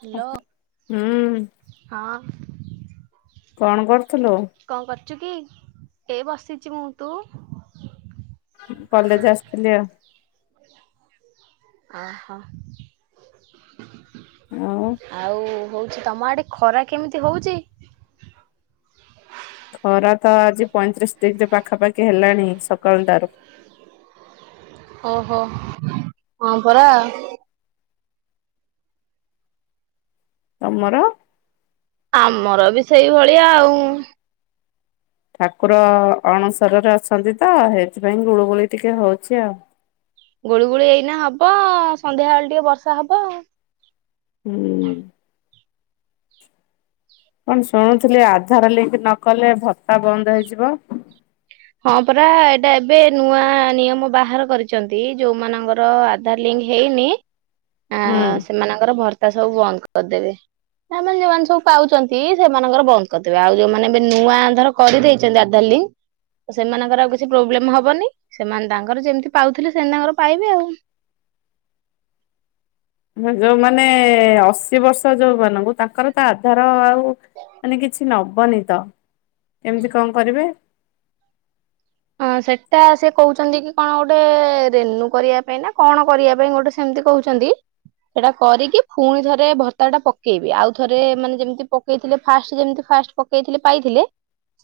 Hello ହୁଁ ହଁ। କଣ କରୁଥୁଲୁ? କରଚୁ କି? ଏ ବସିଚି ମୁଁ। ତୁ? କଲେଜ ଆସିଥିଲି ଆଉ। ଓହୋ। ଆଉ ଆଉ ହଉଛି ତମ ଆଡେ ଖରା କେମତି ହଉଛି? ଖରା ତ ଆଜି ପଇଁତିରିଶ ଡିଗ୍ରୀ ପାଖାପାଖି ହେଲାଣି ସକାଳ ଟାରୁ। ଓହୋ। ହଁ ପରା ତମର? ଆମର ବି ସେଇଭଳିଆ ଆଉ। ଠାକୁର ଅଣସରରେ ଅଛନ୍ତି ତ, ସେଇଥିପାଇଁ ଗୁଳୁଗୁଳି ଟିକେ ହଉଛି ଆଉ। ଗୁଳୁଗୁଳି ଏଇନା ହବ, ସନ୍ଧ୍ୟାବେଳେ ଟିକେ ବର୍ଷା ହବ ହୁଁ। କଣ ଶୁଣୁଥିଲି ଆଧାର ଲିଙ୍କ ନ କଲେ ଭତ୍ତା ବନ୍ଦ ହେଇଯିବ। ହଁ ପରା ଏଇଟା ଏବେ ନୂଆ ନିୟମ ବାହାର କରିଛନ୍ତି ଯୋଉମାନଙ୍କର ଆଧାର ଲିଙ୍କ୍ ହେଇନି ଆ ହୁଁ। ସେମାନଙ୍କର ଭର୍ତା ସବୁ ବନ୍ଦ କରିଦେବେ। ତାମାନେ ଯୋଉମାନେ ସବୁ ପାଉଛନ୍ତି ସେମାନଙ୍କର ବନ୍ଦ କରିଦେବେ ଆଉ ଯୋଉମାନେ ଏବେ ନୂଆ ଅଧାର କରିଦେଇଛନ୍ତି ଆଧାରଲିଙ୍କ୍। [unintelligible] ସେମାନଙ୍କର ଆଉ କିଛି ପ୍ରୋବ୍ଲେମ ହବନି ସେମାନେ ତାଙ୍କର ଯେମିତି ପାଉଥିଲେ ସେମିତି ତାଙ୍କର ପାଇବେ ଆଉ। [unintelligible] ହ ଯୋଉମାନେ ଅଶୀ ବର୍ଷ ଯୋଉ ମାନଙ୍କୁ ତାଙ୍କର ତ ଆଧାର ଆଉ ମାନେ କିଛି ନବନି ତ କେମିତି କଣ କରିବେ? ହଁ ସେଟା ସେ କହୁଛନ୍ତି କି କଣ ଗୋଟେ ରେନୁ କରିବା ପାଇଁ ନା କଣ କରିବା ପାଇଁ ଗୋଟେ ସେ କେମିତି କହୁଛନ୍ତି? ସେଇଟା କରିକି ପୁଣି ଥରେ ଭତ୍ତା ଟା ପକେଇବି ଆଉ ଥରେ ମାନେ ଯେମିତି ପକେଇଥିଲେ ଫାଷ୍ଟ ଯେମିତି ଫାଷ୍ଟ ପକେଇଥିଲେ ପାଇଥିଲେ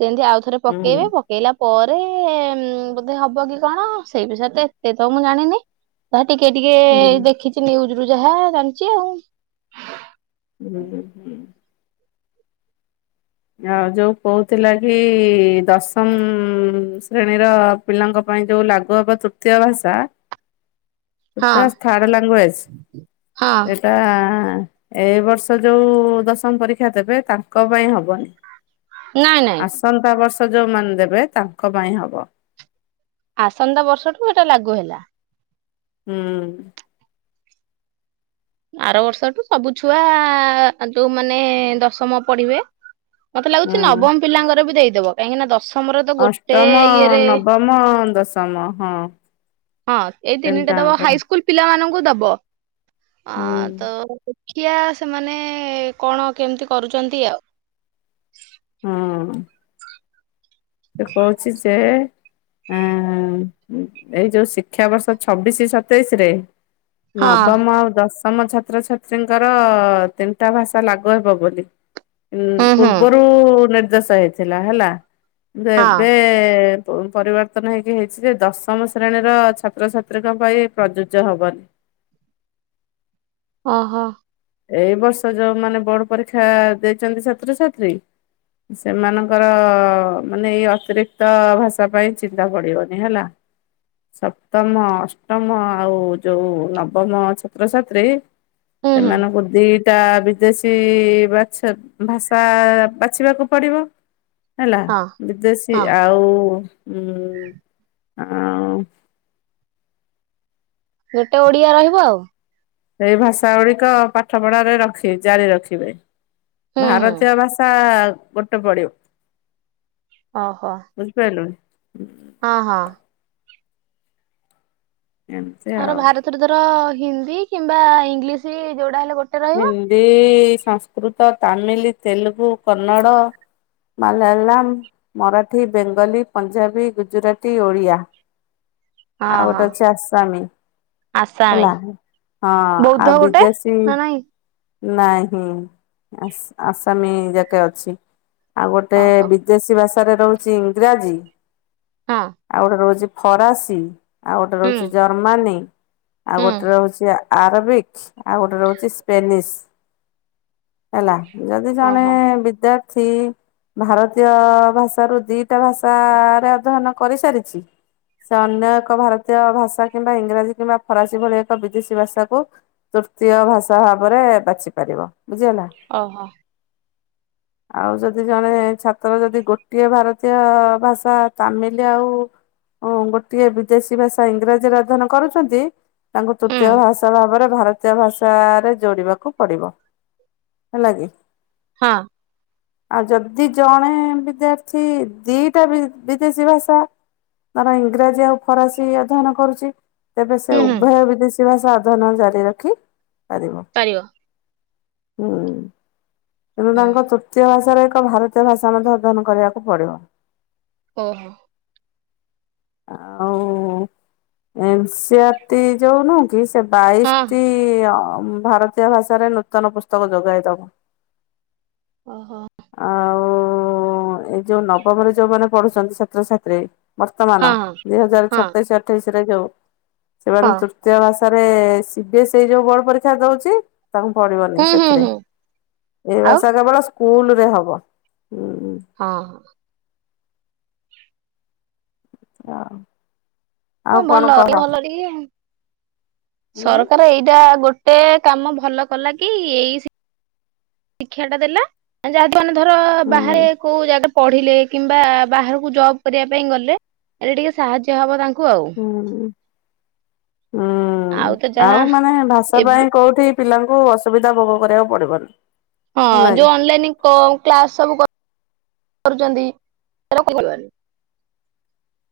ସେମତି ଆଉ ଥରେ ହୁଁ ପକେଇବେ ପକେଇଲା ପରେ ହୁଁ ବୋଧେ ହବ କି କଣ ସେଇ ବିଷୟରେ ତ ଏତେ ତ ମୁଁ ଜାଣିନି। ଟିକେ ଟିକେ ହୁଁ ଦେଖିଛି ନିଉଜ୍‌। ରୁ ଯାହା ଜାଣିଛି ଆଉ ହୁଁ ହୁଁ। ଆଉ ଯୋଉ କହୁଥିଲା କି ଦଶମ ଶ୍ରେଣୀର ପିଲାଙ୍କ ପାଇଁ ଯୋଉ ଲାଗୁ ହବ ତୃତୀୟ ଭାଷା। ସେ ହଁ ତ ଥାର୍ଡ ଲାଙ୍ଗୁଏଜ ହଁ। ଏଇଟା ଏଇ ବର୍ଷ ଯୋଉ ଦଶମ ପରୀକ୍ଷା ଦେବେ ତାଙ୍କ ପାଇଁ ହବନି। ନାଇଁ ନାଇଁ ଆସନ୍ତା ବର୍ଷ ଯୋଉମାନେ ଦେବେ ତାଙ୍କ ପାଇଁ ହବ। ଆସନ୍ତା ବର୍ଷଠୁ ଏଟା ଲାଗୁ ହେଲା। ହୁଁ। ଆର ବର୍ଷଠୁ ସବୁ ଛୁଆ ଯୋଉ ମାନେ ଦଶମ ପଢିବେ। ମତେ ଲାଗୁଛି ହୁଁ ନବମ ପିଲାଙ୍କର ବି ଦେଇଦବ କାହିଁକି ନା ଦଶ ଅଷ୍ଟମ ନବମ ଦଶମ ହଁ। ହଁ ଏଇ ତିନିଟା ଦବ ତିନିଟାଙ୍କର ହାଇସ୍କୁଲ ପିଲାମାନଙ୍କୁ ଦବ ହୁଁ ତ ମୁଖିଆ ସେମାନେ କଣ କେମିତି କରୁଛନ୍ତି ଆଉ। ହୁଁ। ସେ କହୁଛି ଯେ ହୁଁ ଏଇ ଯୋଉ ଶିକ୍ଷାବର୍ଷ ଛବିଶି ସତେଇଶି ରେ ନବମ ହଁ ଆଉ ଦଶ ତମ ଛାତ୍ରଛାତ୍ରୀଙ୍କର ତିନିଟା ଭାଷା ଲାଗୁ ହେବ ବୋଲି। ହୁଁ ହୁଁ ପୂର୍ବରୁ ନିର୍ଦ୍ଦେଶ ହେଇଥିଲା ହେଲା କିନ୍ତୁ ହଁ ଏବେ ପରିବର୍ତ୍ତନ ହେଇକି ହେଇଛି ଯେ ଦଶମ ଶ୍ରେଣୀର ଛାତ୍ରଛାତ୍ରୀଙ୍କ ପାଇଁ ପ୍ରଯୁଜ୍ୟ ହବନି। ଓହୋ। ଏଇ ବର୍ଷ ଯୋଉ ମାନେ ବୋର୍ଡ ପରୀକ୍ଷା ଦେଇଛନ୍ତି ଛାତ୍ରଛାତ୍ରୀ ସେମାନଙ୍କର ମାନେ ଏଇ ଅତିରିକ୍ତ ଭାଷା ପାଇଁ ଚିନ୍ତା ପଡିବନି ହେଲା। ସପ୍ତମ ଅଷ୍ଟମ ଆଉ ଯୋଉ ନବମ ଛାତ୍ରଛାତ୍ରୀ ହୁଁ ହୁଁ ସେମାନଙ୍କୁ ଦି ଟା ବିଦେଶୀ ବାଛ ଭାଷା ବାଛିବାକୁ ପଡିବ। ହେଲା ହଁ ବିଦେଶୀ ହଁ ଆଉ ଉ ଆଉ ଗୋଟେ ଓଡିଆ ରହିବ ଆଉ। ଏଇ ଭାଷା ଗୁଡିକ ପାଠ ପଢାରେ ରଖି ଜାରି ରଖିବେ। ହୁଁ ହୁଁ ଭାରତୀୟ ଭାଷା ଗୋଟେ ପଡିିବ। ଓହୋ ବୁଝିପାଇଲୁ। ହଁ ହଁ। ଏମିତି ଆର ଆଉ ଭାରତରେ ଧର ହିନ୍ଦୀ କିମ୍ବା ଇଂଲିଶ ବି ଯୋ ହିନ୍ଦୀ ସଂସ୍କୃତ ତାମିଲ ତେଲୁଗୁ କନ୍ନଡ଼। ମାଲଲାୟମ୍ ମରାଠୀ ବେଙ୍ଗଲୀ ପଞ୍ଜାବୀ ଗୁଜୁରାଟି ଓଡ଼ିଆ। ହଁ ଆଉ ଗୋଟେ ହଁ ଅଛି ଆସାମି। ଆସାମୀ ହେଲା ହଁ ବୌଦ୍ଧ ଆଉ ଗୋଟେ ବିଦେଶୀ ନା ନାଇଁ? ନାହିଁ ଆସାମୀ ଯାକେ ଅଛି। ଆଉ ଗୋଟେ ଓହୋ ବିଦେଶୀ ଭାଷାରେ ରହୁଚି ଇଂରାଜୀ ହଁ ଆଉ ଗୋଟେ ରହୁଚି ଫରାସୀ ଆଉ ଗୋଟେ ହୁଁ ରହୁଚି ଜର୍ମାନୀ ଆଉ ହୁଁ। ଗୋଟେ ରହୁଚି ଆରବିକ ଆଉ ଗୋଟେ ରହୁଛି ସ୍ପେନିଶ ହେଲା। ଯଦି ଜଣେ ଓହୋ। ବିଦ୍ୟାର୍ଥୀ ଭାରତୀୟ ଭାଷା ରୁ ଦିଟା ଭାଷାରେ ଅଧ୍ୟୟନ କରିସାରିଛି। ସେ ଅନ୍ୟ ଏକ ଭାରତୀୟ ଭାଷା କିମ୍ବା ଇଂରାଜୀ କିମ୍ବା ଫରାସୀ ଭଳି ଏକ ବିଦେଶୀ ଭାଷାକୁ। ତୃତୀୟ ଭାଷା ଭାବରେ ବାଛି ପାରିବ। ବୁଝିହେଲା। ଓହୋ ଆଉ ଯଦି ଜଣେ ଛାତ୍ର ଯଦି ଗୋଟିଏ ଭାରତୀୟ ଭାଷା ତାମିଲି ଆଉ। ହଁ ଗୋଟିଏ ବିଦେଶୀ ଭାଷା ଇଂରାଜୀରେ ଅଧ୍ୟୟନ କରୁଛନ୍ତି, ତାଙ୍କୁ ହୁଁ ତୃତୀୟ ଭାଷା ଭାବରେ। ଭାରତୀୟ ଭାଷାରେ ଯୋଡିବାକୁ ପଡିବ। ହେଲା କିି। ହଁ। ଆଉ ଯଦି ଜଣେ ବିଦ୍ୟାର୍ଥୀ ଦିଟା ବିଦେଶୀ ଭାଷା। ତାର ଇଂରାଜୀ ଆଉ। ଫରାସୀ ଅଧ୍ୟୟନ କରୁଛି। ତେବେ, ସେ ହୁଁ ହୁଁ ଉଭୟ ବିଦେଶୀ ଭାଷା ଅଧ୍ୟୟନ ଜାରି ରଖି ହୁଁ। ପାରିବ କିନ୍ତୁ ହୁଁ ତାଙ୍କ ତୃତୀୟ ଭାଷାରେ। ଏକ ଭାରତୀୟ ଭାଷା ମଧ୍ୟ ଅଧ୍ୟୟନ କରିବାକୁ ପଡ଼ିବ। ଓ ହୋ। ଆଉ ଏମସିଆ ଯୋଉ ନୁହଁ କି ସେ ହଁ। ବାଇଶଟି ଅ ଭାରତୀୟ ଭାଷାରେ ନୂତନ ପୁସ୍ତକ ଯୋଗାଇ ଦବ। ଓହୋଃ। ଆଉ ଏଇ ଯୋଉ ନବମରେ ଯୋଉମାନେ ପଢୁଛନ୍ତି ଛାତ୍ରଛାତ୍ରୀ। ହଁ ବର୍ତ୍ତମାନ, ହଁ ଦୁଇ ହଜାର ହଁ ସତେଇଶ ଅଠେଇଶ ରେ ଯୋଉ ସେମାନେ ହଁ ତୃତୀୟ ଭାଷା। ରେ ସି ବି ଏସ୍ ଏଇ ଯୋଉ ବୋଡ ପରୀକ୍ଷା ଦଉଛି। ତାଙ୍କୁ ପଢିବନି ହୁଁ ହୁଁ ସେଥିରେ। ହୁଁ ଏଇ ଆଉ ଭାଷା କେବଳ ସ୍କୁଲ ରେ ହବ। ହୁଁ ହଁ। ହଁ। ହଁ ଭଲ, ଭଲଟିକେ ହୁଁ ସରକାର ଏଇଟା ଗୋ ଗୋଟେ କାମ ଭଲ କଲା କି ଏଇ। ଶିକ୍ଷା ଟା ଦେଲା। ଯାହାତ ମାନେ ଧର ହୁଁ ବାହାରେ କୋଉ ଜାଗା ପଢିଲେ କିମ୍ବା ବାହାରକୁ ଜବ କରିବା ପାଇଁ ଗଲେ ଏଟା ଟିକେ ସାହାଯ୍ୟ ହବ ତା ହୁଁ। ହୁଁ ତ ଯାହା ଆଉ ମାନେ ଭାଷା ଏବେ ପାଇଁ କୋଉଠି ପିଲାଙ୍କୁ। ଅସୁବିଧା ଭୋଗ କରିବାକୁ ପଡିବନି। ହଁ ହେଲା କି ଯୋଉ ଅନଲାଇନ କ୍ଲାସ ସବୁ। କରୁଛନ୍ତିିବି [unintelligible]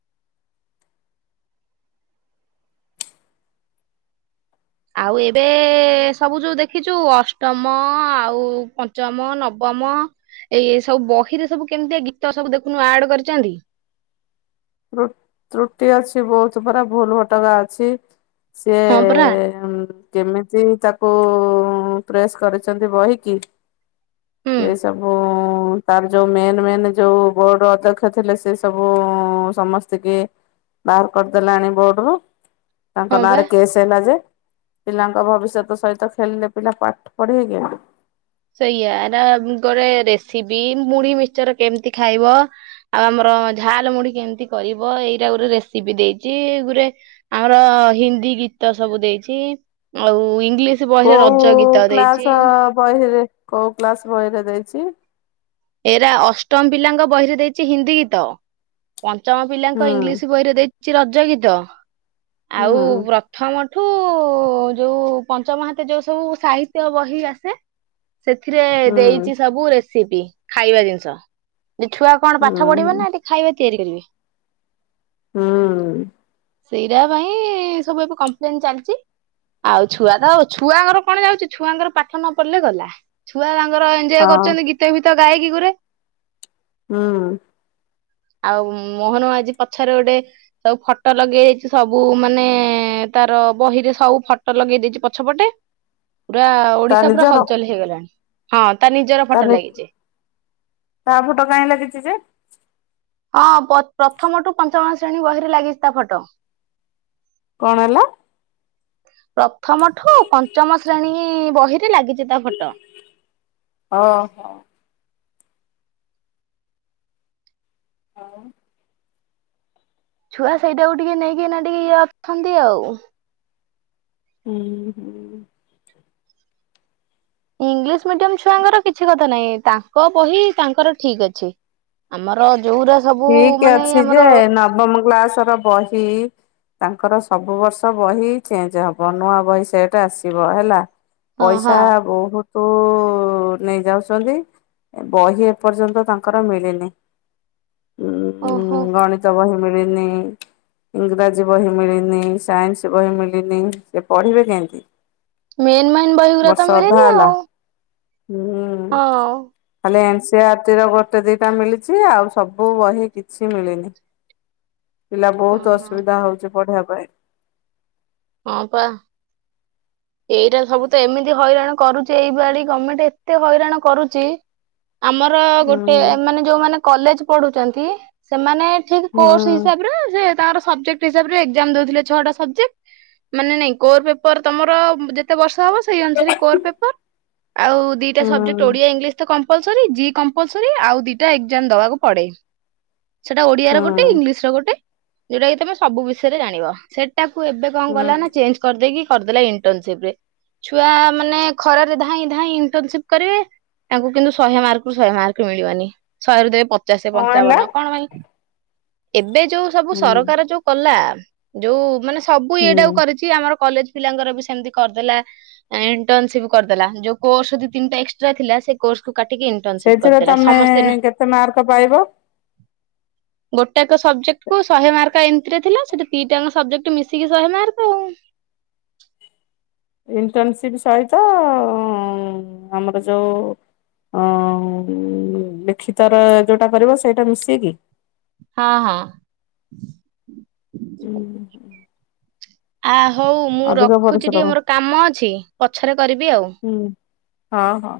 ଆଉ ଏବେ ସବୁ ଯୋଉ ଦେଖିଛୁ ଅଷ୍ଟମ ଆଉ ପଞ୍ଚମ, ନବମ। ତମ ଏଇ ସବୁ ବହିରେ ସବୁ କେମିତିଆ ଗୀତ ସବୁ ଦେଖୁନୁ ଆଡ କରିଛନ୍ତି। ତ୍ରୁଟି ଅଛି ବହୁତ ପରା। ଭୁଲ ଭଟକା ଅଛି। ସିଏ ହଁ ପରା। କେମିତି ତାକୁ। କୁ ପ୍ରେସ୍ କରିଛନ୍ତି ବହିକି। ହୁଁ ସେ ସବୁ। ତାର ଯୋଉ ମେନ୍, ମେନ୍ ଯୋଉ ବୋର୍ଡ ଅଧ୍ୟକ୍ଷ ଥିଲେ ସେ ସବୁ ଉ ସମସ୍ତ କି ବାହାର କରିଦେଲାଣି ବୋର୍ଡରୁ। ତାଙ୍କ ହଁ ବା। ନାଁରେ କେସ୍ ହେଲା ଯେ। ପିଲାଙ୍କ ଭବିଷ୍ୟତ ସହିତ ଖେଳିଲେ ପିଲା ପାଠ ପଢିବେ କେମିତି? ସେଇଆା ଏଟା ଗୋଟେ ରେସିପି ମୁଢି ମିଚର କେମିତି ଖାଇବ? ଆଉ ଆମର ଝାଲ ମୁଢି କେମିତି କରିବ? ଏଇଟା ଗୁରେ ରେସିପି ଦେଇଚି। ଗୁରେ ଆମର ହିନ୍ଦୀ ଗୀତ ସବୁ ଦେଇଛି। ଆଉ ଇଂଲିଶ ବହିରେ ରଜ କୋଉ ଗୀତ ଦେଇଛି କ୍ଲାସ ବହିରେ? କୋଉ କ୍ଳାସ ବହିରେ ଦେଇଛି? ଏରା ଅଷ୍ଟମ ପିଲାଙ୍କ ବହିରେ ଦେଇଛି ହିନ୍ଦୀ ଗୀତ। ପଞ୍ଚମ ପିଲାଙ୍କ ହୁଁ ଇଂଲିଶ ବହିରେ ଦେଇଛି ରଜ ଗୀତ। ଆଉ ହୁଁ ପ୍ରଥମ ଏଠୁ ଯୋଉ ପଞ୍ଚମ ହାତ ଯୋଉ ସବୁ ସାହିତ୍ୟ ବହି ଆସେ ସେଥିରେ ଦେଇଛି ହୁଁ ସବୁ ରେସିପି, ଖାଇବା ଜିନିଷ ସେ ଛୁଆ କଣ ପାଠ ପଢିବେ ହୁଁ ନା ଖାଇବା ତିଆରି କରିବେ? ହୁଁ। ସେଇଟା ପାଇଁ ସବୁ ଏବେ କମ୍ପ୍ଲେନ ଚାଲିଛି ଆଉ ଛୁଆ ତ ଛୁଆଙ୍କର କଣ ଯାଉଛି ଛୁଆଙ୍କର ପାଠ ନ ପଢିଲେ ଗଲା ଛୁଆ ତାଙ୍କୁ ତାଙ୍କର ଏନଜୟେ ହଁ କରୁଛନ୍ତି ଗୀତ ଗୀତ ଗାଇକି ଗୁରେ ହୁଁ। ଆଉ ମୋହନ ମାଝୀ ପଛରେ ଗୋଟେ ସବୁ ଫଟୋ ଲଗେଇ ଦେଇଛି ସବୁ ମାନେ ତାର ବହିରେ ସବୁ ଫଟୋ ଲଗେଇ ଦେଇଛି ପଛପଟେ ହଁ। ପୁରା ଓଡିଶା ପୁରା ହଲଚଲ ହେଇଗଲାଣି ହଁ ତା ନିଜର ଫଟୋ ଲାଗିଛି ତା ଫଟୋ କାହିଁ ଲାଗିଛି ଯେ ହଁ ପ୍ରଥମ ଟୁ ପଞ୍ଚମ ଶ୍ରେଣୀ ବହିରେ ଲାଗିଛି ତା ଫଟୋ କଁଣ ହେଲା? ପ୍ରଥମଠୁ ପଞ୍ଚମ ଶ୍ରେଣୀ ବହିରେ ଲାଗିଛି। ତା ଫଟୋ ଓ ହୋ। [inaudible] ଛୁଆ ସେଇଟାକୁ ଟିକେ ନେଇକିନା ଟିକେ ଇଏ ଅଛନ୍ତି ଆଉ। ହୁଁ ହୁଁ। ଇଂଲିଶ ମିଡିୟମ ଛୁଆଙ୍କର କିଛି କଥା ନହିଁ ତାଙ୍କ ବହି ତାଙ୍କର ଠିକ ଅଛି। ଆମର ଯୋଉରା ସବୁ ଠିକ ମାନେ ଅଛି ଆମର ଯେ ନବମ କ୍ଳାସ ର ବହି ତାଙ୍କର ସବୁ ବର୍ଷ ବହି ଚେଞ୍ଜ ହବ ନୂଆ ବହି ସେଇଟ ଆସିବ ହେଲା। ହଁ ହଁ ପଇସା ବହୁତୁ [inaudible] ନେଇ ଯାଉଛନ୍ତି ବହି ଏପର୍ଯ୍ୟନ୍ତ ତାଙ୍କର ମିଳିନି ହୁଁ ଓହୋ ଗଣିତ ବହି ମିଳିନି ଇଂରାଜୀ ବହି ମିଳିନି ସାଇନ୍ସ ବହି ମିଳିନି ସେ ପଢିବେ କେମତି? ମେନ୍ ମେନ୍ ବହିଗରା ତ ମିଳେନି ହେଲା ଆଉ। ହୁଁ ହଁ ଖାଲି ଏନସି ଆରଟି ର ଗୋଟେ ଦିଟା ମିଳିଛି ଆଉ ସବୁ ସବୁ ବହି କିଛି ମିଳିନି ପିଲା ବହୁତ ଓହୋ ଅସୁବିଧା ହଉଛି ପଢିବାକୁ [inaudible] ହଁ ପା ଏଇଟା ସବୁ ତ ଏମିତି ହଇରାଣ କରୁଛି, ଏଇ ବାଡି ଗଭର୍ଣ୍ଣମେଣ୍ଟ ଏତେ ହଇରାଣ କରୁଛି ହ [inaudible] ଆମର ଗୋଟେ ଏମାନେ ଯୋଉମାନେ କଲେଜ ପଢୁଛନ୍ତି ସେମାନେ ଠିକ ହୁଁ କୋର୍ସ ହିସାବରେ ତାଙ୍କର ସବଜେକ୍ଟ ହିସାବରେ ଏକ୍ଜାମ ଦେଉଥିଲେ ଛଅଟା ସବଜେକ୍ଟ ମାନେ ନାଇଁ କୋର ପେପର ତମର ଯେତେ ବର୍ଷ ହବ ସେଇ ଅନୁସାରେ କୋର ପେପର ଆଉ ଦିଟା ହୁଁ ସୁବଜେକଟ ଓଡିଆ ଇଂଲିଶ କମ୍ପୋଲଶୋରୀ ଜି କମ୍ପଲଶୋରୀ ଆଉ ଦିଟା ଏକ୍ଜାମ ଦେବାକୁ ପଡ଼େ ସେଟା ଓଡିଆ ହୁଁ ରେ ଗୋଟେ ଇଂଲିଶ ରେ ଗୋଟେ ଯୋଉଟା କି ତମେ ସବୁ ବିଷୟରେ ଜାଣିବ ସେ ତାାକୁ ଏବେ କାଁ କଲାଲା ନା ହୁଁ ଚେଞ୍ଜ କରିଦେଇକି କରିଦେଲା ଇଣ୍ଟର୍ନସିପ ରେ ଛୁଆ ମାନେ ଖରାରେ ଧାଇଁ ଧାଇଁ ଇଣ୍ଟର୍ନସିପ କରିବେ ତାଙ୍କୁ କିନ୍ତୁ ଶହେ ମାର୍କ ରରୁ ଶହେ ମାର୍କ ମିଳିବନି ଶହେରୁ ଦେବେ ପ ପଚାଶ କଣ ହେଲା? ପଞ୍ଚାବନ କଣ ପାଇଁ ଏବେ ଯୋଉ ସବୁ ସରକାର ଯୋଉ କଲା ଯୋଉ ମାନେ ସବୁ ଏଇଟା କରିଛି ଆମର କଲେଜ ପିଲାଙ୍କର ବି ଏମିତି କରିଦେଲା, ଇଣ୍ଟନସିପ କରିଦେଲା, ଯୋଉ କୋର୍ସ ଦି ତିନିଟା ଏକ୍ସଟ୍ରା ଥିଲା, ସେ କୋର୍ସ କୁ କାଟିକି ଇଣ୍ଟର୍ନସିପ ସେଥିରେ କରିଦେଲା ତମେ ସମସ୍ତେ ନା କେତେ ମାର୍କ ପାଇବ ହ [inaudible] ଗୋଟେକ ସବଜେକ୍ଟ କୁ ଶହେ ମାର୍କ ଏମିତିରେ ଥିଲା, ସେଠି ଦିଟାଙ୍କ ସବଜେକ୍ଟ ମିଶିକି ଶହେ ମାର୍କ ଆଉ [inaudible] ଇଣ୍ଟନସିପ ସହିତ ଆମର ଯୋଉ ହ ଲିଖିତର ଯୋଉଟା କରିବ ସେଇଟା ମିସେଇକି ହଁ ହଁ। ହୁଁ ହୁ। ଆ ହଉ, ମୁଁ ରଖୁଛି ଟିକେ ପରିଶ୍ରମ ମୋର କାମ ଅଛି, ପଛରେ କରିବି ଆଉ ହୁଁ ହଁ ହଁ।